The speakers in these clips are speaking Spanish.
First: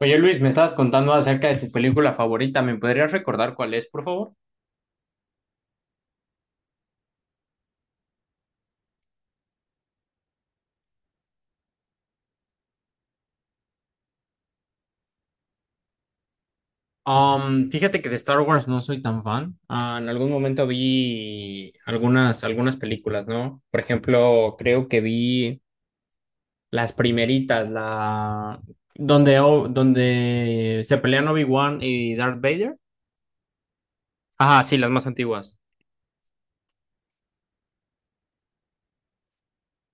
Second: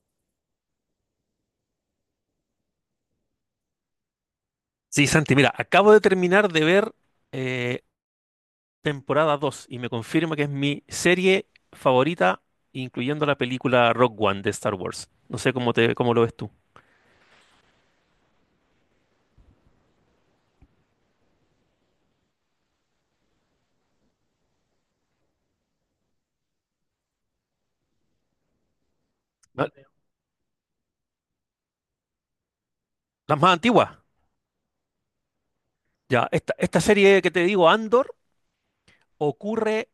Oye Luis, me estabas contando acerca de tu película favorita. ¿Me podrías recordar cuál es, por favor? Sí, Santi, mira, acabo de terminar de ver eh, temporada 2 y me confirma que es mi serie favorita, incluyendo la película Rock One de Star Wars. No sé cómo lo ves tú. Fíjate que de Star Wars no soy tan fan. Ah, en algún momento vi algunas películas, ¿no? Por ejemplo, creo que vi las primeritas, la donde, La- donde se pelean Obi-Wan y Darth Vader. Las más antiguas. Ajá, sí, las más antiguas. Ya, esta serie que te digo, Andor, ocurre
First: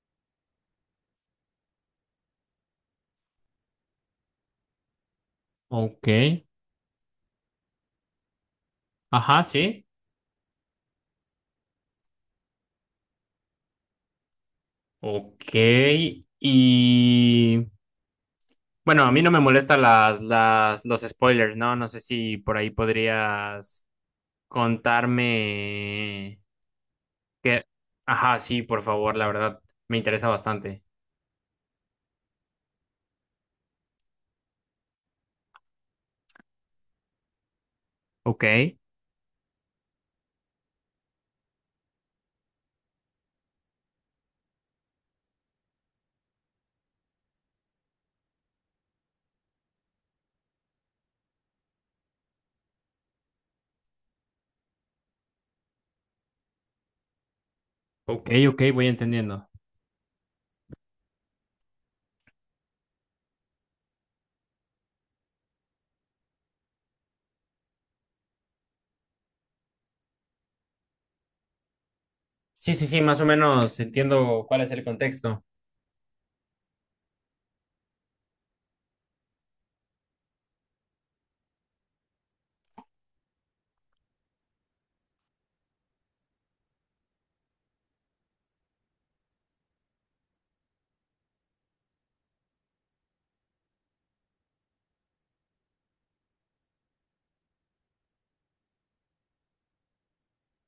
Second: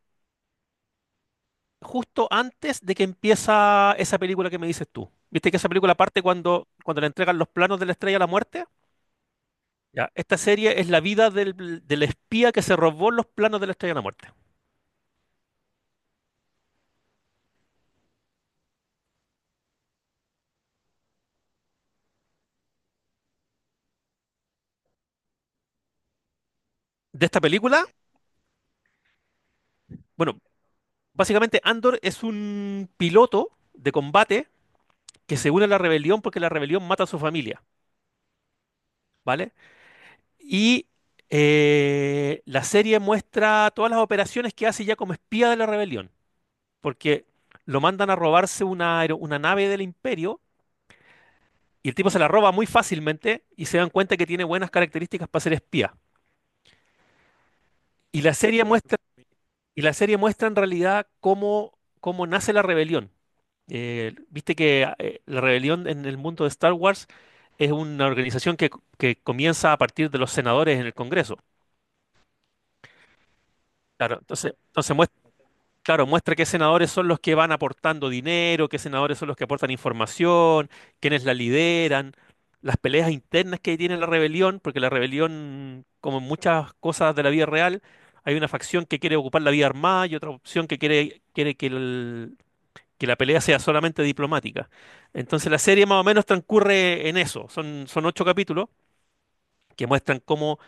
justo antes de que empieza esa película que me dices tú. ¿Viste que esa película Ok. parte cuando le entregan los planos de la Estrella de la Muerte? Ajá, sí. Ya, esta serie es la vida del espía que se robó los planos de la Estrella de la Muerte. Ok. Y bueno, a mí no me molestan los spoilers, ¿no? No sé si por ahí podrías contarme De esta que... película, Ajá, sí, por favor, la verdad, me interesa bueno, bastante. básicamente, Andor es un piloto de combate que se une a la rebelión porque la rebelión mata a su familia, Ok, ¿vale? Y la serie muestra todas las operaciones que hace ya como espía de la rebelión, porque lo mandan a robarse una nave del imperio y el tipo se la roba muy fácilmente y se dan cuenta que tiene buenas características para ser espía. Y ok, la ok, serie voy muestra entendiendo. Y la serie muestra en realidad cómo nace la rebelión. Viste que la rebelión en el mundo de Star Wars es una organización que comienza a partir de los senadores en el Congreso. Sí, sí, sí, más o menos Claro, entiendo entonces, cuál es el entonces muest- contexto. claro, muestra qué senadores son los que van aportando dinero, qué senadores son los que aportan información, quiénes la lideran, las peleas internas que tiene la rebelión, porque la rebelión, como en muchas cosas de la vida real, hay una facción que quiere ocupar la vía armada y otra opción que quiere que la pelea sea solamente diplomática. Entonces la serie más o menos transcurre en eso. Son ocho capítulos que muestran cómo,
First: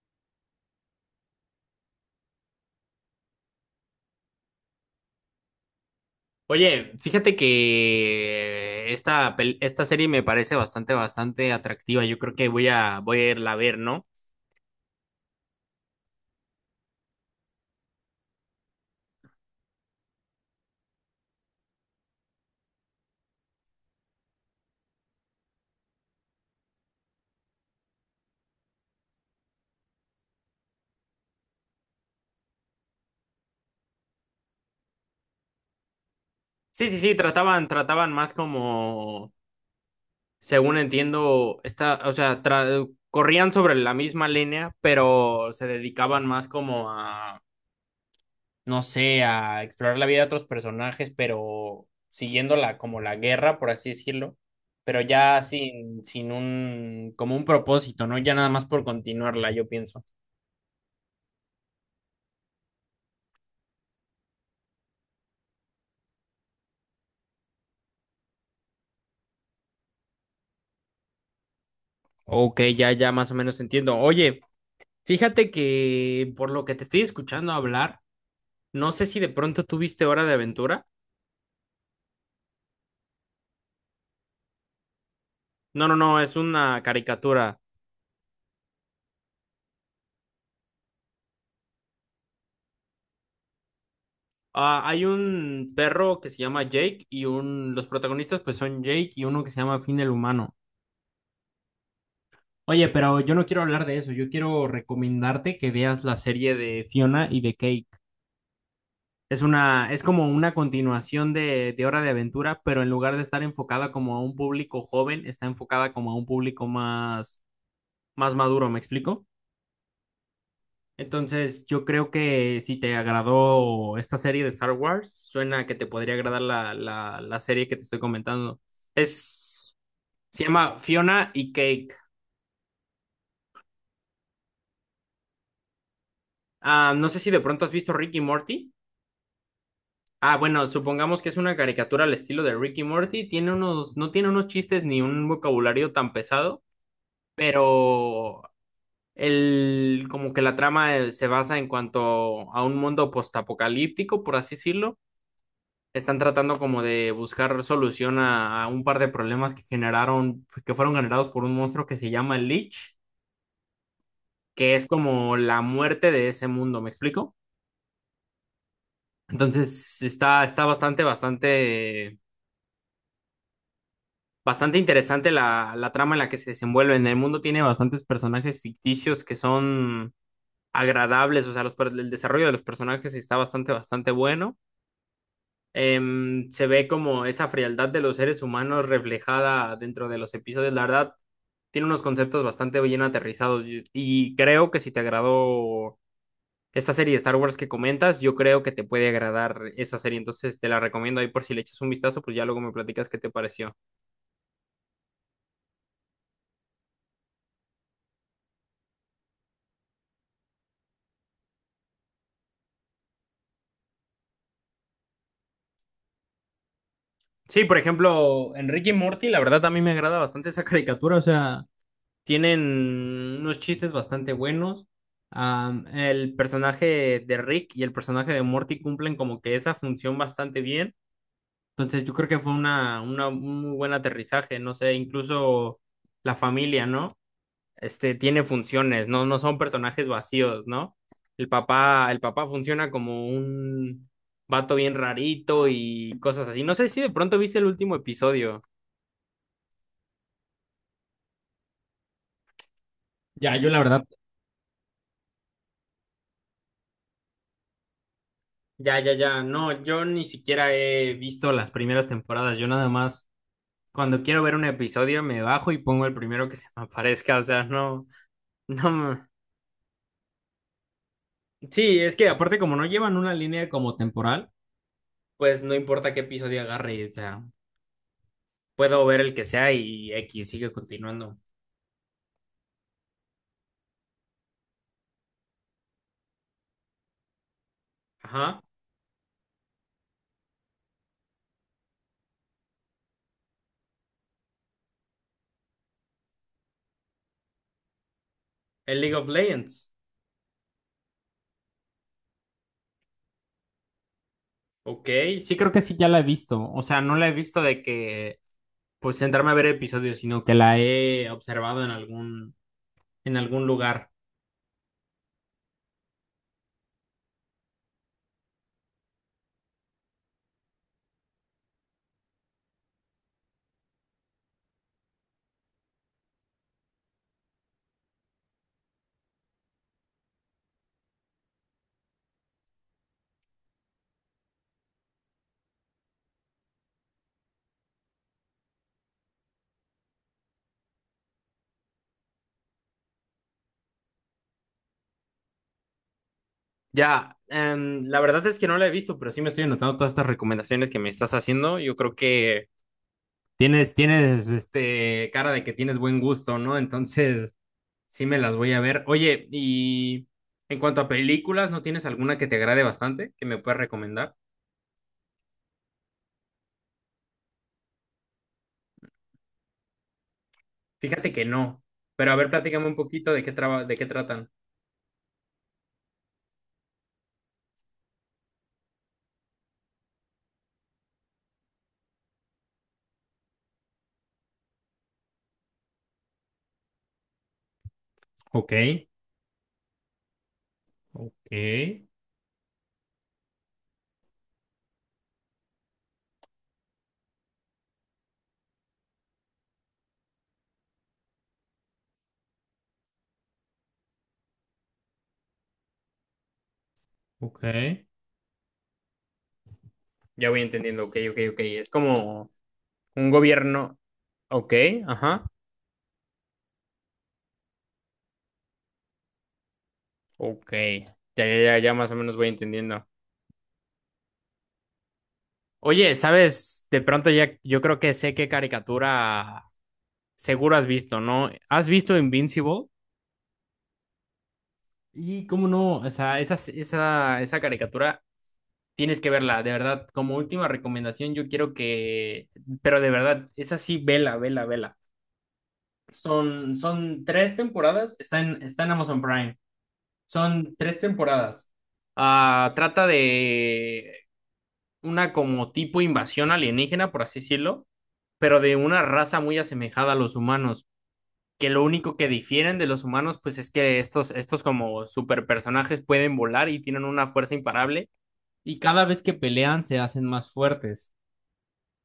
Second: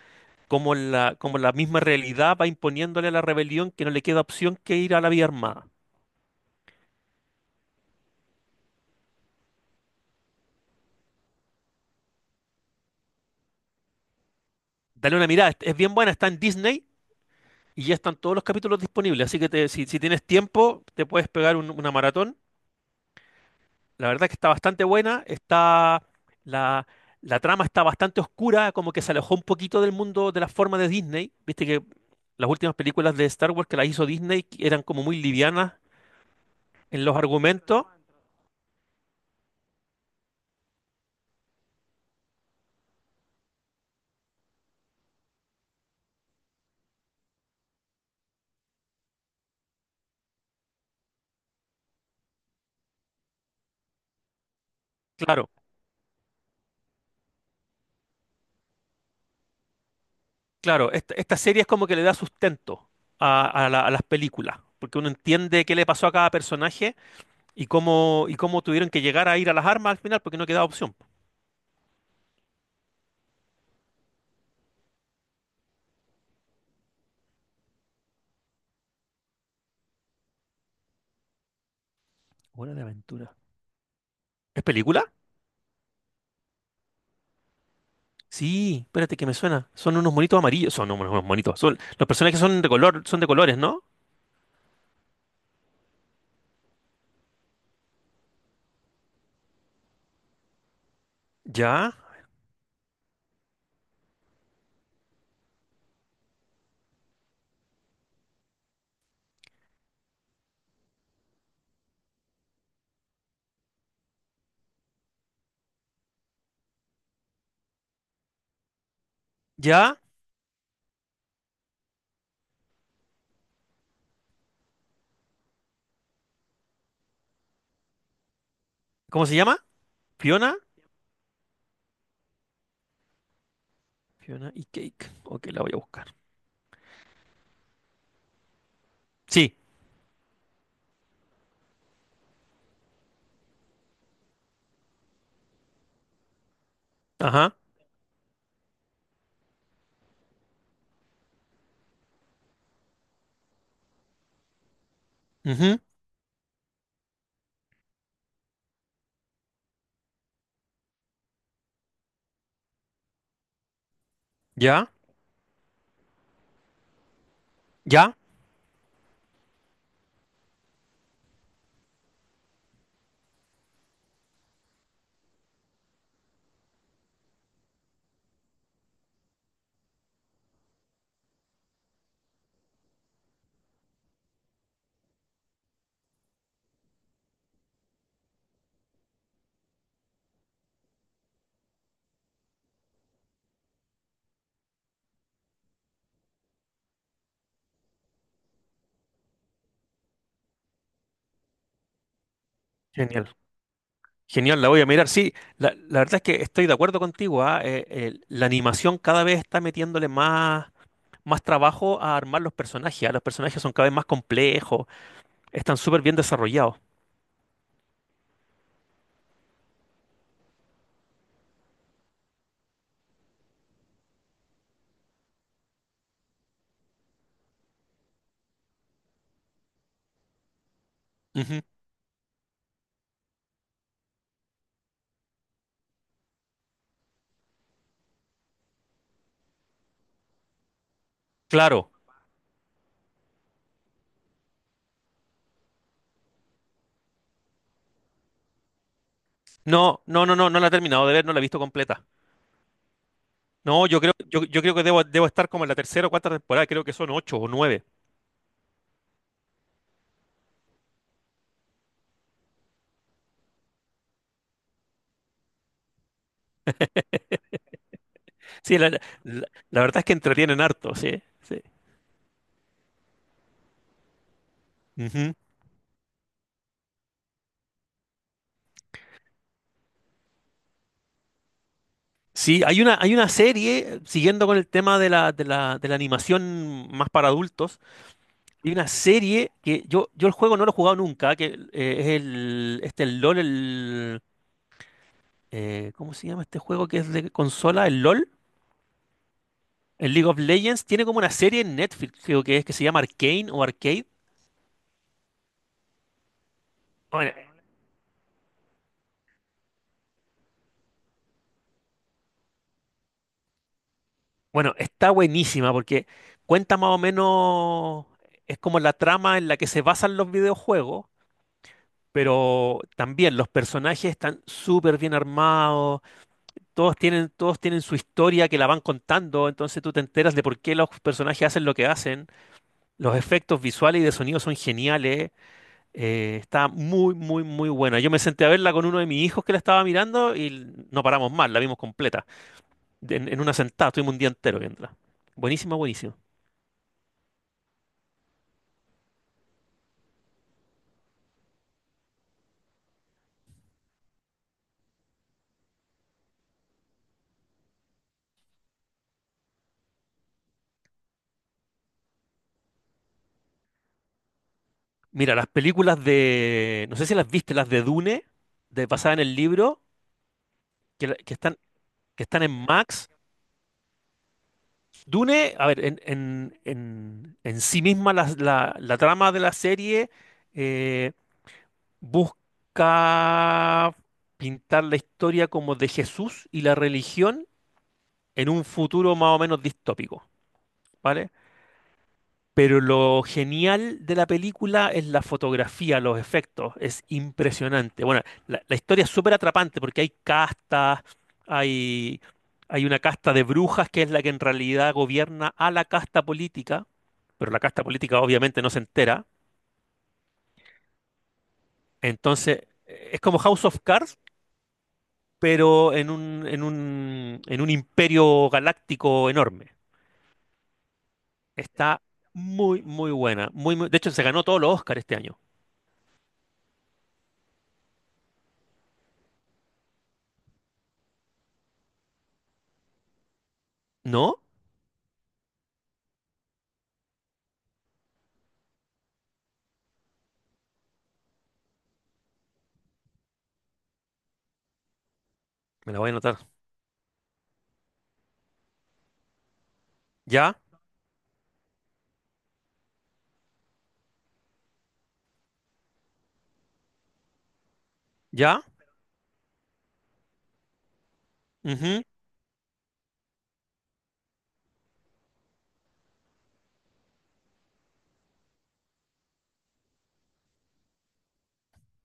cómo la misma realidad va imponiéndole a la rebelión que no le queda opción que ir a la vía armada. Oye, fíjate que esta serie me parece bastante, bastante atractiva. Yo creo que voy a irla a ver, ¿no? Dale una mirada, es bien buena, está en Disney y ya están todos los capítulos disponibles. Así que si tienes tiempo, te puedes pegar una maratón. La verdad que está bastante buena, la, la trama está bastante oscura, como que se alejó un poquito del mundo de la forma de Disney. Viste que las últimas películas de Star Wars que las hizo Disney eran como muy livianas Sí, sí, en sí, los argumentos. trataban más como según entiendo, está, o sea, corrían sobre la misma línea, pero se dedicaban más como a, no sé, a explorar la vida de otros personajes, pero siguiendo la, como la guerra, por así decirlo, pero ya Claro, sin un, como un propósito, ¿no? Ya nada más por continuarla, yo pienso. claro, esta serie es como que le da sustento a las películas, porque uno entiende qué le pasó a cada personaje y cómo tuvieron que llegar a ir a las armas al final, porque no quedaba opción. Ok, ya, ya más o menos entiendo. Oye, fíjate que por lo que te estoy escuchando hablar, no sé si de pronto tuviste Hora de Aventura. Hora de aventura. ¿Es película? No, no, no, es una caricatura. Sí, espérate que me suena. Son unos monitos amarillos. Son unos monitos. Son, los personajes son de color, son de colores, ¿no? Ah, hay un perro que se llama Jake y un, los protagonistas pues son Jake y uno que se llama Finn el humano. Ya, Oye, pero yo no quiero hablar de eso, yo quiero recomendarte que veas la serie de Fiona y de Cake. Es una, es como una continuación de Hora de Aventura, pero en lugar de estar enfocada como a un público joven, está enfocada como a un público más, más maduro, ¿me explico? ya. Entonces, yo creo que si te agradó esta serie de Star Wars, suena que te podría agradar la serie que te estoy comentando. ¿Cómo se llama? Es, se Fiona. llama Fiona y Cake. Fiona y Cake. Ok, la voy a buscar. Ah, no sé si de pronto has visto Rick y Morty. Sí, Ah, bueno, supongamos que es una caricatura al estilo de Rick y Morty. Tiene unos, no tiene unos chistes ni un vocabulario tan pesado, ajá. pero el, como que la trama se basa en cuanto a un mundo postapocalíptico, por así decirlo, Ujú. están tratando como de buscar solución a un par de problemas que generaron, pues, que fueron generados por un monstruo que se llama el Lich, que es Ya, como la muerte de ese mundo, ¿me explico? ya. Entonces está, está, bastante, bastante, bastante interesante la, la trama en la que se desenvuelve. En el mundo tiene bastantes personajes ficticios que son agradables, o sea, el desarrollo de los personajes está bastante, bastante bueno. Se ve como esa frialdad de los seres humanos reflejada dentro de los episodios. La verdad, tiene unos conceptos bastante bien aterrizados y creo que si te agradó esta serie de Star Wars que comentas, yo creo que te puede agradar esa serie. Entonces te la recomiendo ahí por si le echas un vistazo, pues ya luego me platicas qué Genial. te pareció. Genial, la voy a mirar. Sí, la verdad es que estoy de acuerdo contigo. La animación cada vez está metiéndole más trabajo a armar los personajes. Los personajes son cada vez más complejos. Están súper bien desarrollados. Sí, por ejemplo, Enrique y Morty, la verdad a mí me agrada bastante esa caricatura, o sea... Tienen unos chistes bastante buenos. El personaje de Rick y el personaje de Morty cumplen como que esa función bastante bien. Ujú. Entonces yo creo que fue un muy buen aterrizaje, no sé, incluso la familia, ¿no? Este tiene funciones, no, no son personajes vacíos, ¿no? Claro. El papá funciona como un vato bien rarito y cosas así. No sé si de pronto viste el último episodio. No, no, no, no, no la he terminado de ver, no la he visto completa. Ya, yo la No, yo verdad. creo, yo, yo creo que debo estar como en la tercera o cuarta temporada, creo que son ocho o nueve. Ya, ya, ya. No, yo ni siquiera he visto las primeras temporadas. Yo nada más, cuando quiero ver un episodio, me bajo y pongo el primero que se me aparezca. O sea, no, Sí, no. Me- la verdad es que entretienen harto, sí, sí. Sí, es que aparte como no llevan una línea como temporal, Ujú. pues no importa qué episodio agarre. O sea, puedo ver el que sea y X sigue continuando. Sí, hay una serie, siguiendo con el tema de la, de la animación más para adultos, Ajá. hay una serie que yo el juego no lo he jugado nunca, que es el LOL, ¿cómo se llama este juego que es de consola? ¿El LOL? El League of Legends. El League of Legends tiene como una serie en Netflix, creo que es que se llama Arcane o Arcade. Ok. Sí, creo que sí, ya la he visto. O sea, no la he Bueno, visto de que, pues, sentarme a ver episodios, sino que la he observado en algún lugar. bueno, está buenísima porque cuenta más o menos, es como la trama en la que se basan los videojuegos, pero también los personajes están súper bien armados, todos tienen su historia que la van contando, entonces tú te enteras de por qué los personajes hacen lo que hacen, los efectos visuales y de sonido son geniales, está muy, muy, muy buena. Yo me senté a verla con uno de mis hijos que la estaba mirando y no paramos más, la vimos completa, en una sentada, estuvimos un día entero viéndola. Buenísima, buenísima. Ya, la verdad es que no la he visto, pero sí me estoy anotando todas estas recomendaciones que me estás haciendo. Yo creo que este, cara de que tienes buen gusto, ¿no? Entonces, sí me las voy a ver. Oye, y en cuanto a películas, ¿no tienes alguna que te agrade bastante que me puedas recomendar? Mira, las películas de, no sé si las viste, las de Dune, de basada en el libro, que, Fíjate que que están, no, que pero a están ver, en platícame un Max. poquito de de qué tratan. Dune, a ver, en sí misma la trama de la serie eh, busca pintar la historia como de Jesús y la religión en un Ok, futuro más o menos distópico, ¿vale? ok, Pero lo genial de la película es la fotografía, los efectos, es impresionante. Bueno, la historia es súper atrapante porque hay castas, hay, hay una casta de brujas que es la que en realidad gobierna a la casta política, pero la ok. casta política obviamente no se entera. Ya voy entendiendo, ok, ok, ok. Es como Entonces, es un como House of gobierno, Cards, ok, ajá. pero en un imperio galáctico enorme. Ok, ya, ya, ya, ya Está más o menos voy muy, entendiendo. muy buena. De hecho, se ganó todos los Oscars este año. Oye, ¿sabes? De pronto ya yo creo que sé qué caricatura seguro has visto, ¿no? ¿Has visto Invincible? ¿No? Y cómo no, o sea, esa caricatura tienes que verla, de verdad. Como última recomendación, yo quiero que, pero de verdad, esa sí, vela, vela, vela. Me la voy a anotar. Son tres temporadas, está está en Amazon Prime. ¿Ya? Son tres temporadas. Ah, trata de una como tipo invasión alienígena, por así decirlo, pero Ya, de una raza muy asemejada a los humanos, que lo ujú, único que difieren de los humanos, pues es que estos como superpersonajes pueden volar y tienen una fuerza imparable, y cada vez que pelean se hacen más fuertes.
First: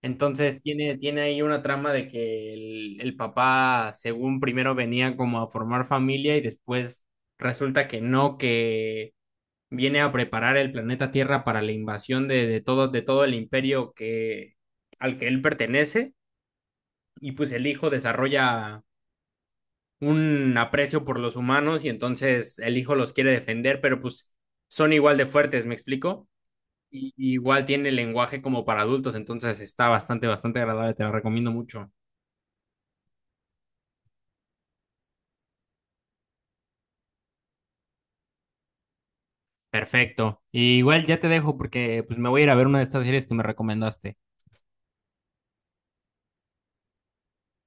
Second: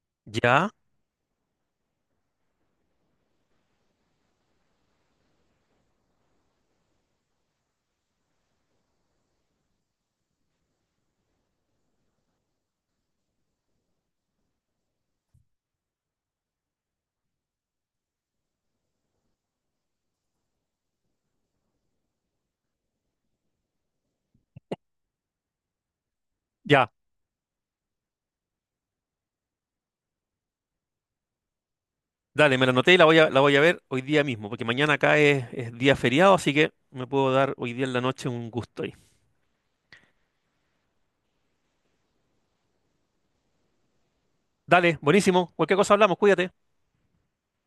Entonces ya, tiene ahí una trama de que el papá, según primero venía como a formar familia y después resulta que no, que viene a preparar el planeta Tierra para la invasión de todo el imperio que, al que él pertenece, y pues el hijo desarrolla un aprecio por los humanos y entonces el hijo los quiere defender, pero pues son igual de fuertes, ¿me explico? ya. Y igual tiene el lenguaje como para adultos, entonces está bastante, bastante agradable, te la recomiendo mucho. Dale, me la anoté y la voy a ver hoy día mismo, porque mañana acá es día feriado, así que me puedo dar hoy día en la noche un gusto ahí. Perfecto. Y igual ya te dejo porque pues me voy a ir a ver una de estas series que me recomendaste. Dale, buenísimo. Cualquier cosa hablamos, cuídate.